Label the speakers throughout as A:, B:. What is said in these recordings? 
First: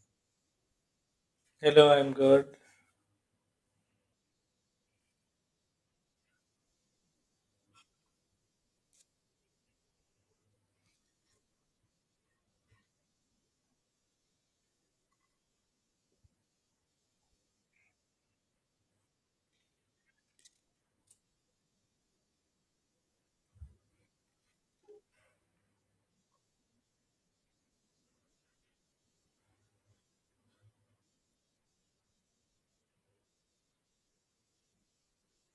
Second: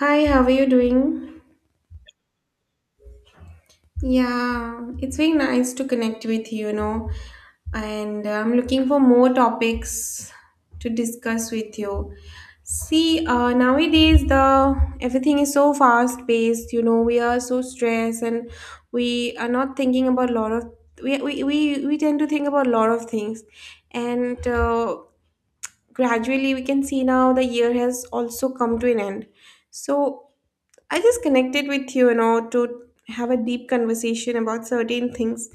A: Hi, how are you doing?
B: Hello, I'm good.
A: Yeah, it's been nice to connect with you, and I'm looking for more topics to discuss with you. See, nowadays the everything is so fast paced, we are so stressed, and we are not thinking about a lot of we tend to think about a lot of things, and gradually we can see now the year has also come to an end. So I just connected with you, to have a deep conversation about certain things.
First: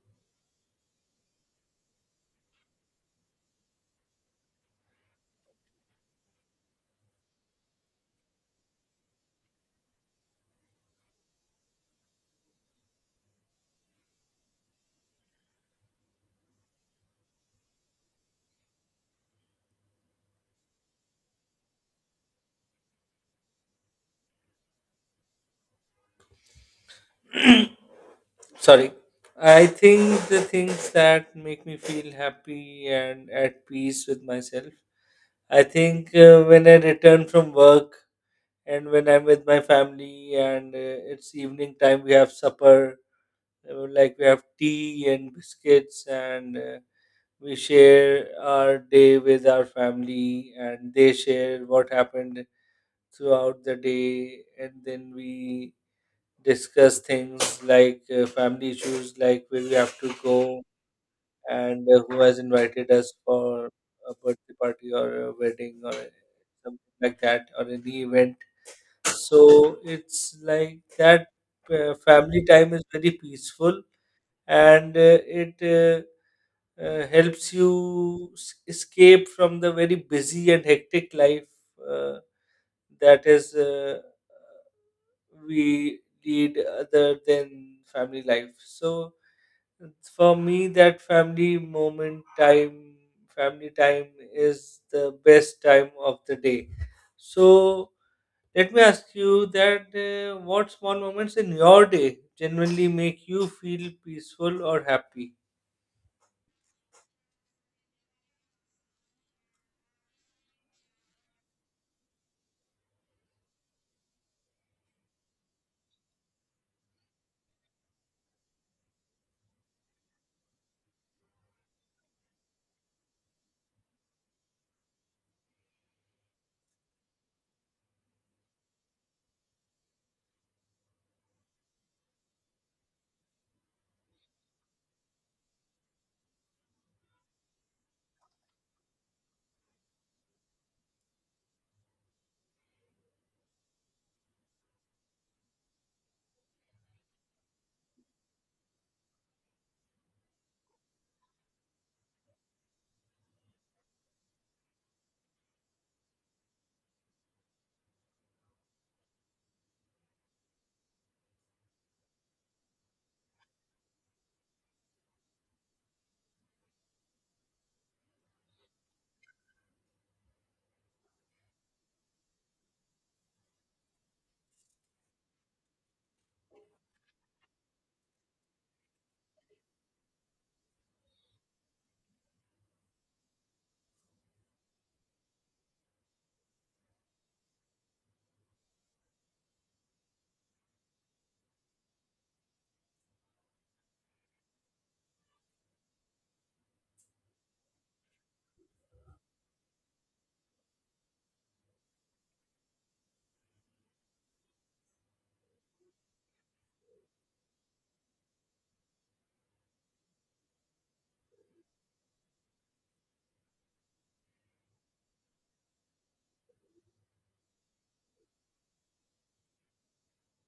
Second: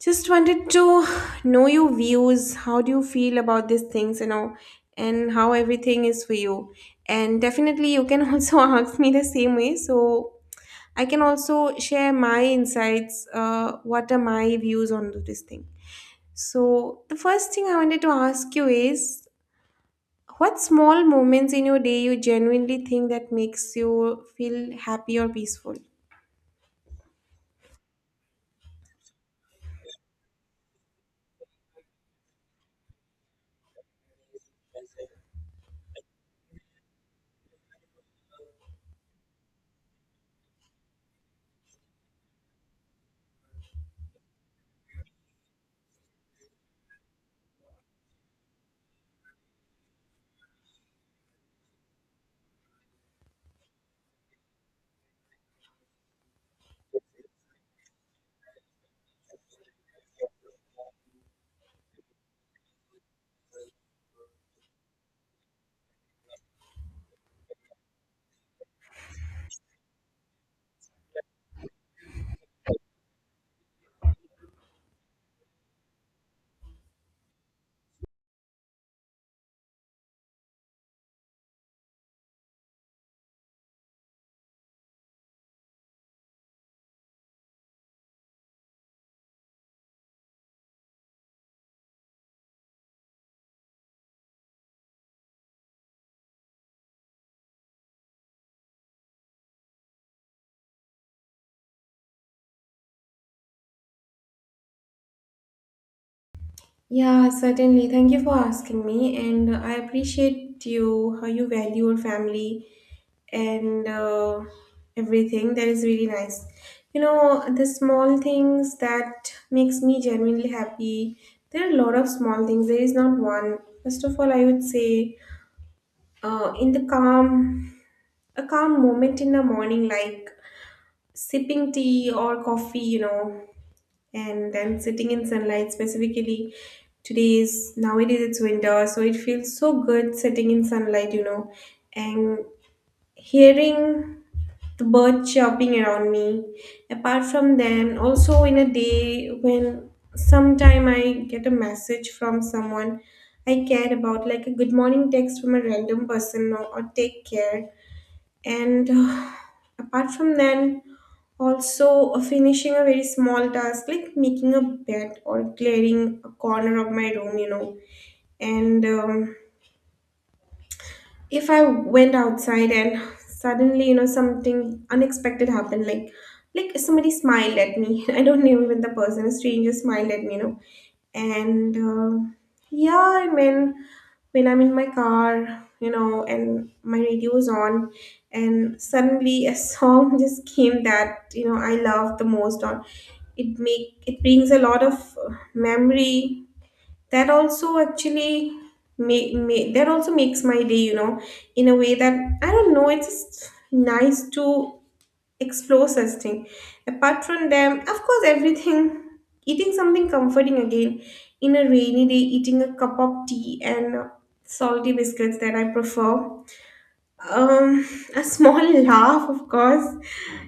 A: Just wanted to know your views. How do you feel about these things, and how everything is for you? And definitely, you can also ask me the same way. So I can also share my insights. What are my views on this thing? So the first thing I wanted to ask you is, what small moments in your day you genuinely think that makes you feel happy or peaceful?
B: Sorry. I think the things that make me feel happy and at peace with myself. I think when I return from work and when I'm with my family and it's evening time, we have supper, like we have tea and biscuits, and we share our day with our family, and they share what happened throughout the day, and then we discuss things like family issues, like where we have to go and who has invited us for a birthday party or a wedding or something like that or any event. So it's like that family time is very peaceful and it helps you escape from the very busy and hectic life uh, that is. We lead other than family life. So for me, that family moment time, family time is the best time of the day. So let me ask you that what small moments in your day generally make you feel peaceful or happy?
A: Yeah, certainly. Thank you for asking me, and I appreciate you how you value your family and everything. That is really nice. You know, the small things that makes me genuinely happy. There are a lot of small things. There is not one. First of all, I would say, uh, in the calm, a calm moment in the morning, like sipping tea or coffee. You know, and then sitting in sunlight specifically today's nowadays. It's winter, so it feels so good sitting in sunlight, and hearing the birds chirping around me. Apart from then, also in a day when sometime I get a message from someone I care about, like a good morning text from a random person, or take care. And apart from then, also, finishing a very small task, like making a bed or clearing a corner of my room, and if I went outside and suddenly, something unexpected happened, like somebody smiled at me. I don't know even the person, a stranger smiled at me. And yeah, I mean, when I'm in my car, and my radio is on, and suddenly a song just came that you know I love the most. On it make it brings a lot of memory. That also actually make, make that also makes my day, in a way that I don't know. It's just nice to explore such thing. Apart from them, of course, everything eating something comforting, again in a rainy day, eating a cup of tea and salty biscuits that I prefer. Um a small laugh, of course,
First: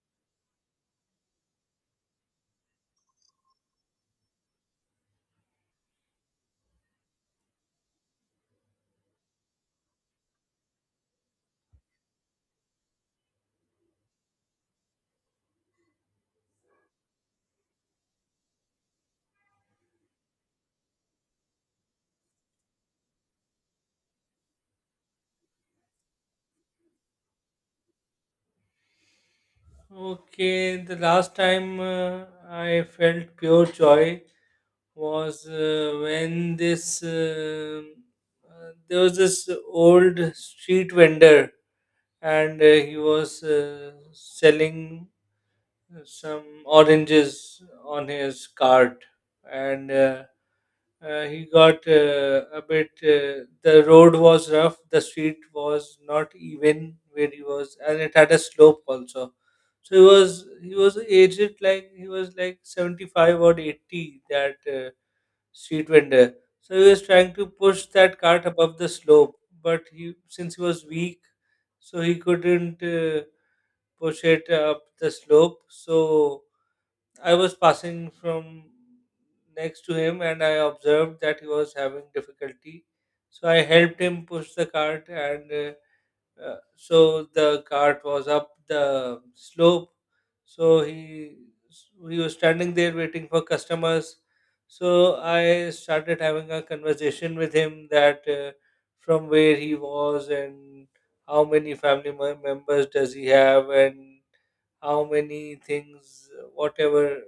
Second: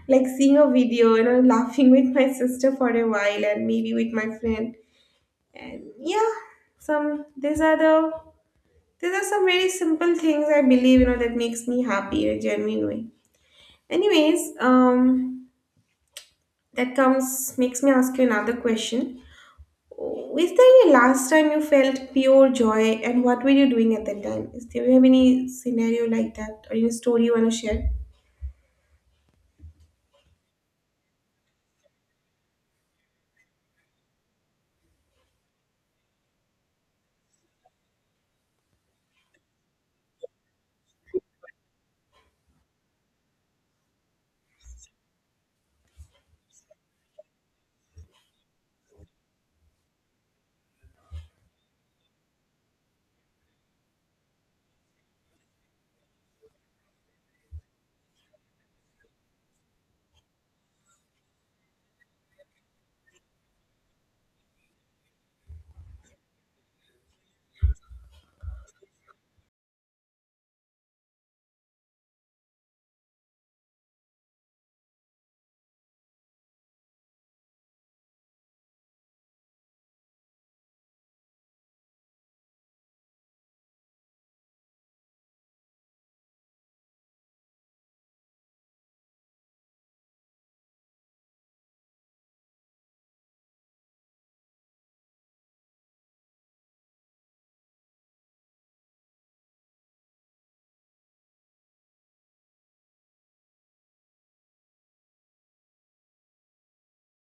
A: like seeing a video, laughing with my sister for a while and maybe with my friend. And yeah, some these are the these are some very simple things I believe, that makes me happy, genuinely. Anyways, that comes makes me ask you another question. Is there any last time you felt pure joy and what were you doing at that time? Is there do you have any scenario like that or any story you want to share?
B: Okay, the last time I felt pure joy was when this there was this old street vendor and he was selling some oranges on his cart and he got a bit the road was rough. The street was not even where he was and it had a slope also. So he was aged, like he was like 75 or 80, that street vendor. So he was trying to push that cart above the slope, but he since he was weak, so he couldn't push it up the slope. So I was passing from next to him, and I observed that he was having difficulty. So I helped him push the cart, and so the cart was up the slope. So he was standing there waiting for customers. So I started having a conversation with him that from where he was and how many members does he have and how many things, whatever,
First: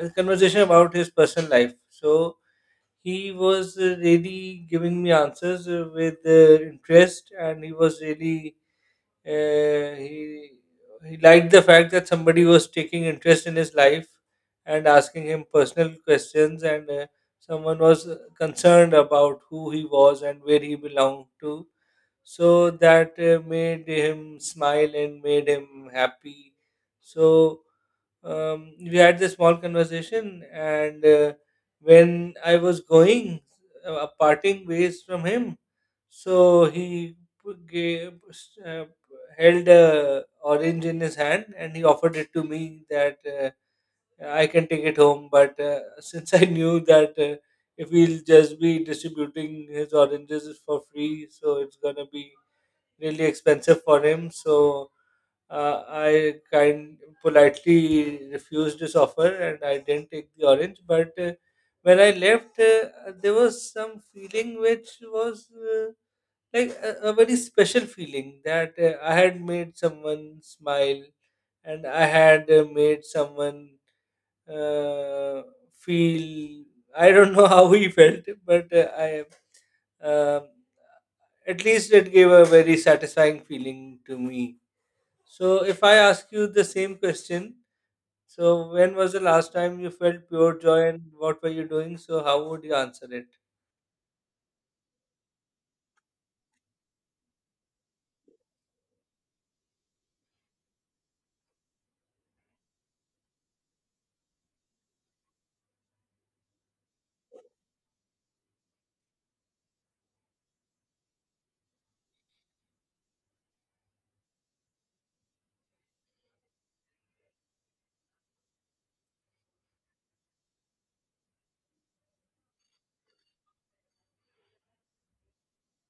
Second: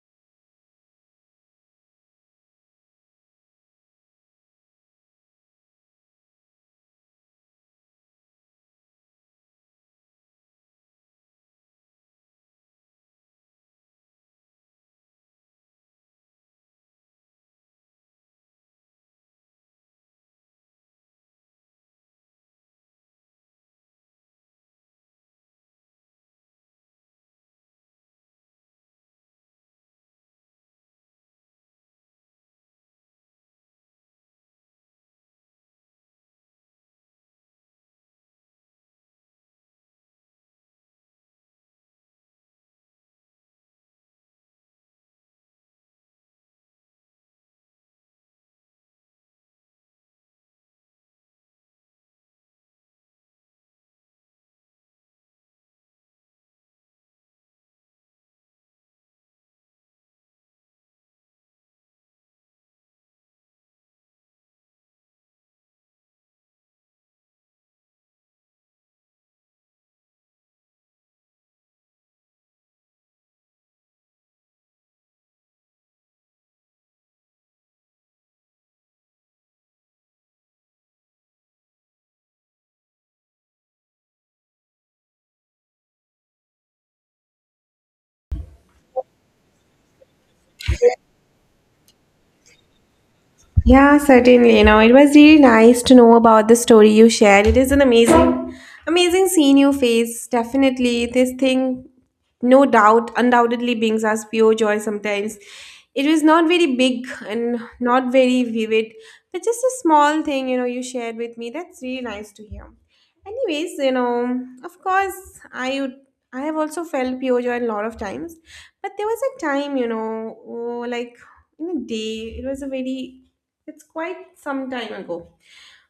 B: a conversation about his personal life. So he was really giving me answers with interest, and he was really uh, he he liked the fact that somebody was taking interest in his life and asking him personal questions and someone was concerned about who he was and where he belonged to, so that made him smile and made him happy. So we had this small conversation, and when I was going, parting ways from him, so gave, uh, held a orange in his hand and he offered it to me that I can take it home. But since I knew that if we'll just be distributing his oranges for free, so it's gonna be really expensive for him. So I kind politely refused his offer and I didn't take the orange. But when I left, there was some feeling which was like a very special feeling that I had made someone smile and I had made someone uh, feel. I don't know how he felt, but I. Um, at least it gave a very satisfying feeling to me. So, if I ask you the same question, so when was the last time you felt pure joy and what were you doing? So, how would you answer it?
A: Yeah, certainly. You know, it was really nice to know about the story you shared. It is an amazing, amazing scene you face. Definitely, this thing, no doubt, undoubtedly brings us pure joy sometimes. It was not very big and not very vivid, but just a small thing, you shared with me. That's really nice to hear. Anyways, of course, I would. I have also felt pure joy a lot of times, but there was a time, oh, like in a day, it was a very it's quite some time ago.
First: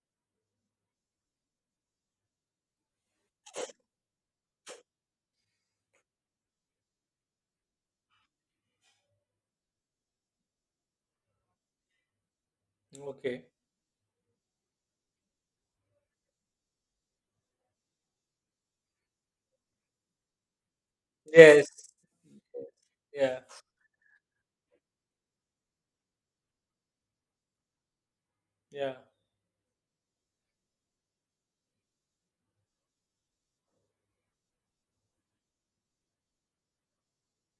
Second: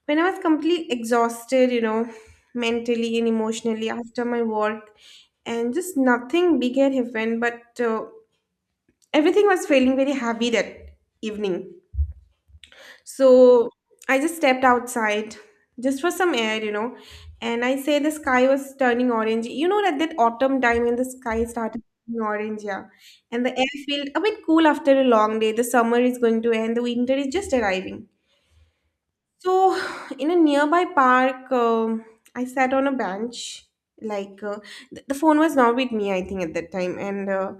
A: When I was completely exhausted, mentally and emotionally after my work, and just nothing big had happened, but everything was feeling very heavy that evening.
B: Okay.
A: So I just stepped outside just for some air, and I say the sky was turning orange. You know, that autumn time when the sky
B: Yes.
A: started turning orange, yeah,
B: Yeah.
A: and the air felt a bit cool after a long day. The summer is going to end, the winter is just arriving.
B: Yeah.
A: So, in a nearby park, I sat on a bench. Like, the phone was not with me, I think, at that time. And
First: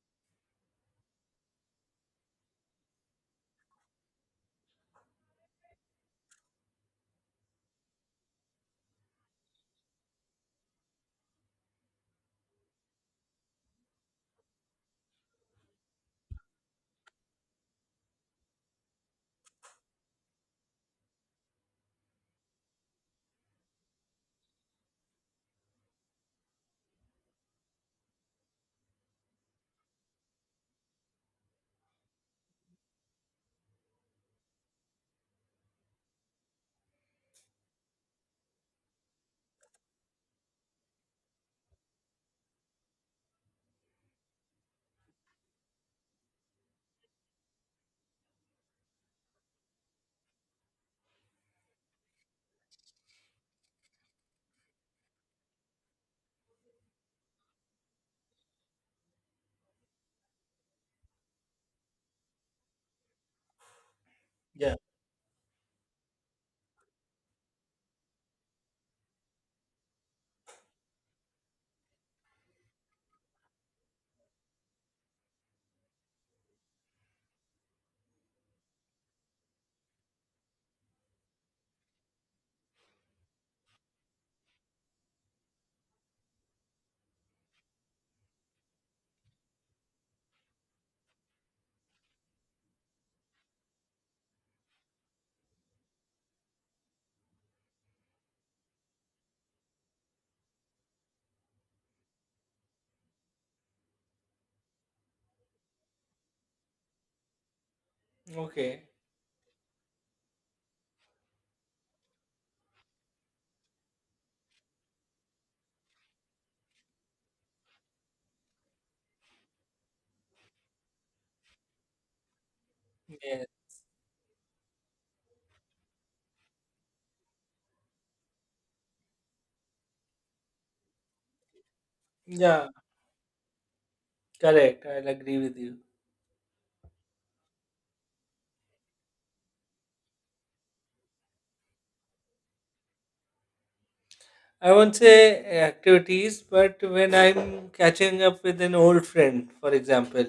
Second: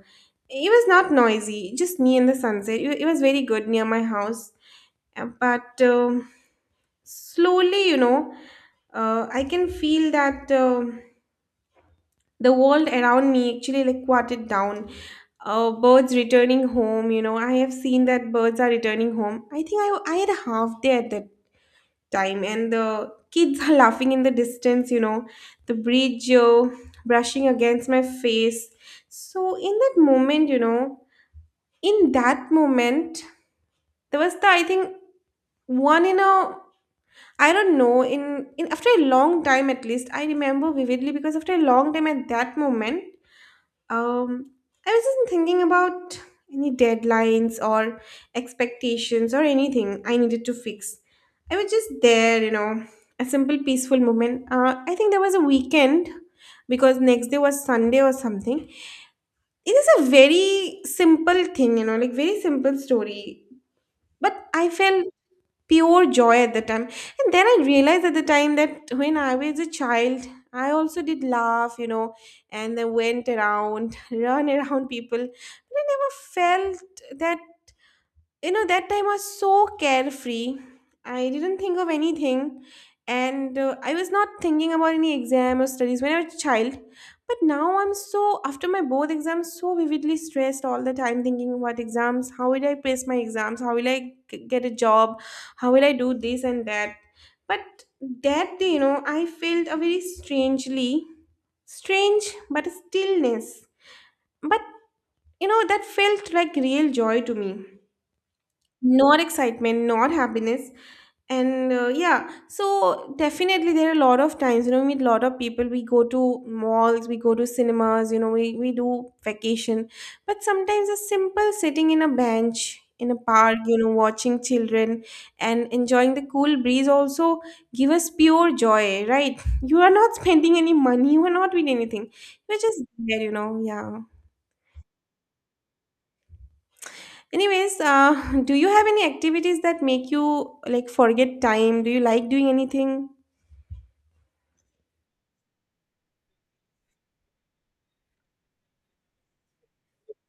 A: it was not noisy, just me and the sunset. It was very good near my house. But slowly, I can feel that the world around me actually like quieted down. Birds returning home, I have seen that birds are returning home. I think I had a half day at that time, and the kids are laughing in the distance, the bridge, brushing against my face. So in that moment, in that moment, there was the I think one in a I don't know, in after a long time. At least I remember vividly, because after a long time at that moment, um, I was just thinking about any deadlines or expectations or anything I needed to fix. I was just there, a simple peaceful moment. I think there was a weekend because next day was Sunday or something. It is a very simple thing, like very simple story. But I
B: Yeah.
A: felt pure joy at the time, and then I realized at the time that when I was a child I also did laugh, and then went around run around people, but I never felt that, that time was so carefree. I didn't think of anything, and I was not thinking about any exam or studies when I was a child. But now I'm so after my both exams, so vividly stressed all the time, thinking about exams. How will I pass my exams? How will I get a job? How will I do this and that? But that day, I felt a very strange but a stillness. But that felt like real joy to me.
B: Okay.
A: Not excitement, not happiness. And yeah, so definitely, there are a lot of times, we meet a lot of people. We go to malls, we go to cinemas, we do vacation. But sometimes a simple sitting in a bench in a
B: Yes.
A: park, watching children and enjoying the cool breeze also give us pure joy, right? You are not spending any money, you are not doing anything. You're
B: Yeah.
A: just there, yeah.
B: Correct. I'll agree with you.
A: Anyways, do you have any activities that make you like forget time? Do you like doing anything?
B: I won't say activities, but when I'm catching up with an old friend, for example,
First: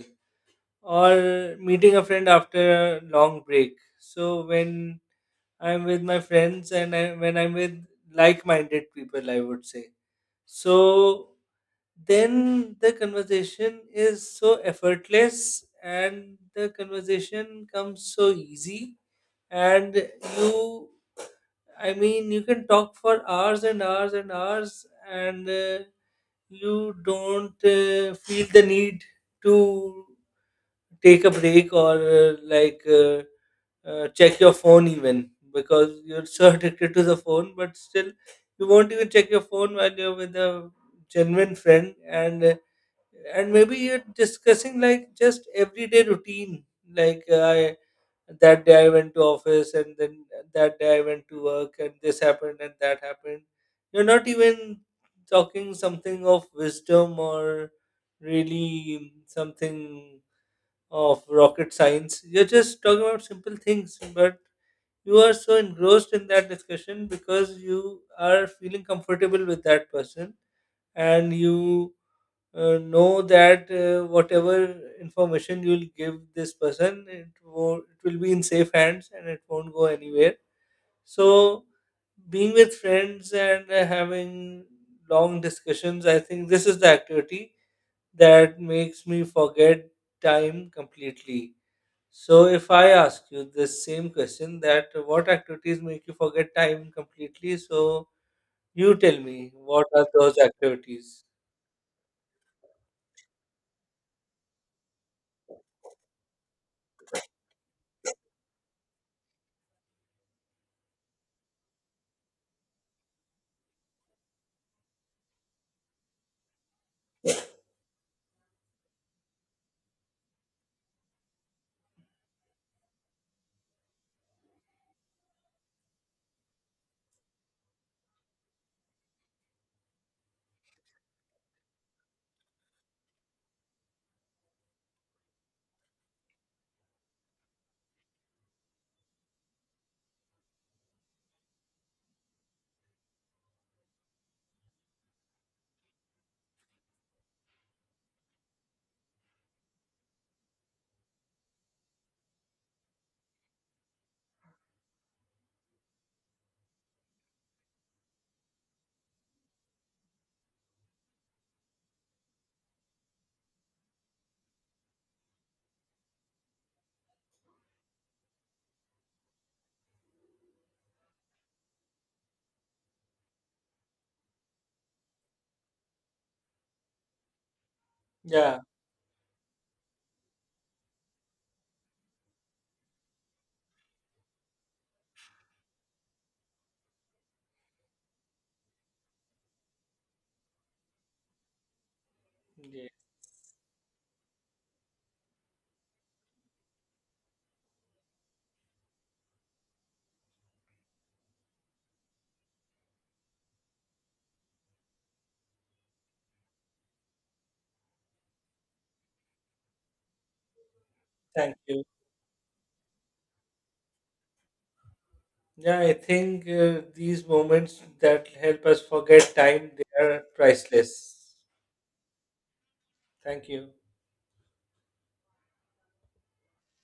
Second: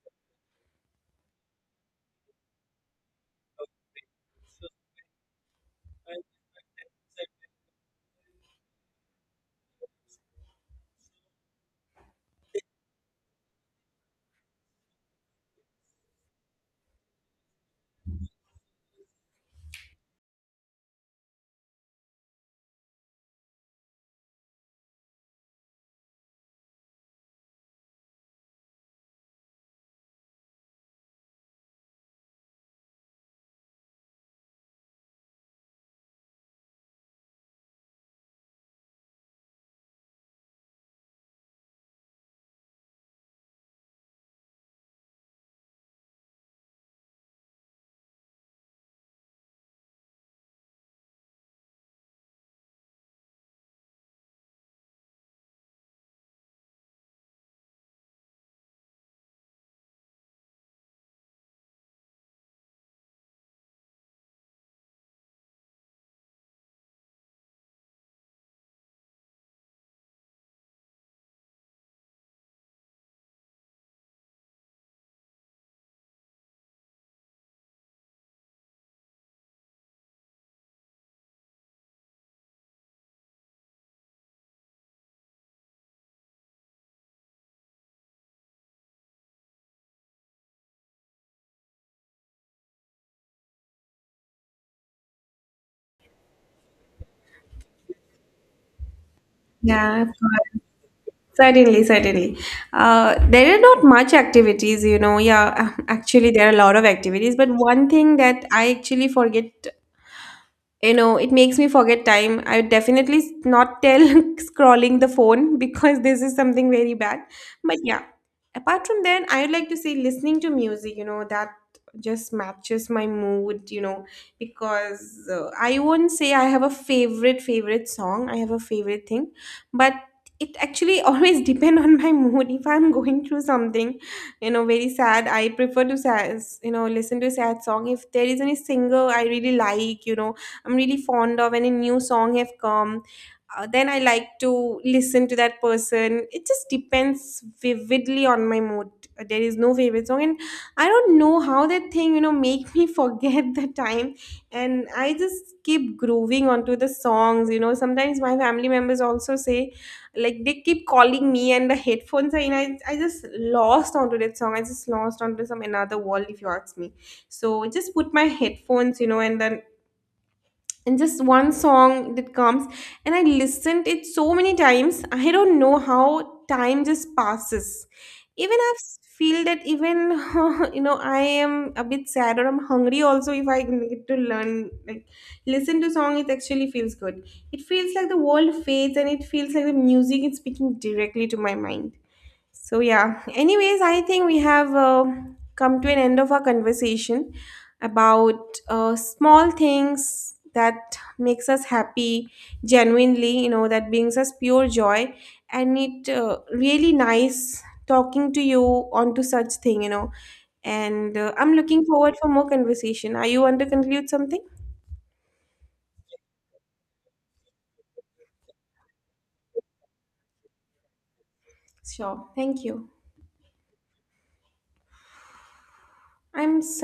B: or meeting a friend after a long break. So, when I'm with my friends when I'm with like minded people, I would say. So then the conversation is so effortless and the conversation comes so easy. And you, I mean, you can talk for hours and hours and hours and you don't feel the need to take a break or check your phone even because you're so addicted to the phone, but still you won't even check your phone while you're with a genuine friend, and maybe you're discussing like just everyday routine like I that day I went to office and then that day I went to work and this happened and that happened. You're not even talking something of wisdom or really something of rocket science. You're just talking about simple things, but you are so engrossed in that discussion because you are feeling comfortable with that person and you know that whatever information you'll give this person, it will be in safe hands and it won't go anywhere. So, being with friends and having long discussions, I think this is the activity that makes me forget time completely. So if I ask you the same question, that what activities make you forget time completely, so you tell me, what
A: Yeah,
B: are
A: of
B: those
A: course.
B: activities?
A: Certainly, certainly. There are not much activities. Yeah, actually, there are a lot of activities, but one thing that I actually forget. You know, it makes me forget time. I would definitely not tell scrolling the phone because this is something very bad. But yeah, apart from that, I would like to say listening to music, that just matches my mood, because I won't say I have a favorite, favorite song. I have a favorite thing, but it actually always depend on my mood. If I'm going through something, very sad, I prefer to sad, listen to a sad song. If there is any singer I really like, I'm really fond of, and a new song have come, then I like to listen to that person. It just depends vividly on my mood. There is no favorite song, and I don't know how that thing make me forget the time, and I just keep grooving onto the songs. You know, sometimes my family members also say, like they keep calling me, and the headphones are in. I just lost onto that song. I just lost onto some another world, if you ask me. So just put my headphones, and then and just one song that comes, and I listened it so many times, I don't know how time just passes.
B: Yeah,
A: Even I feel that even I am a bit sad or I'm hungry, also if I can get to learn, like listen to song, it actually feels good. It feels like the world fades, and it feels like the music is speaking directly to my mind. So,
B: yeah,
A: yeah, anyways, I think we have come to an end of our conversation about small things that makes us happy genuinely, that brings us pure joy. And it really nice talking to you onto such thing, and I'm
B: thank you.
A: looking forward for more conversation. Are you want to conclude something?
B: Yeah, I think these moments that help us forget time, they are priceless.
A: Sure, thank you.
B: Thank you.
A: I'm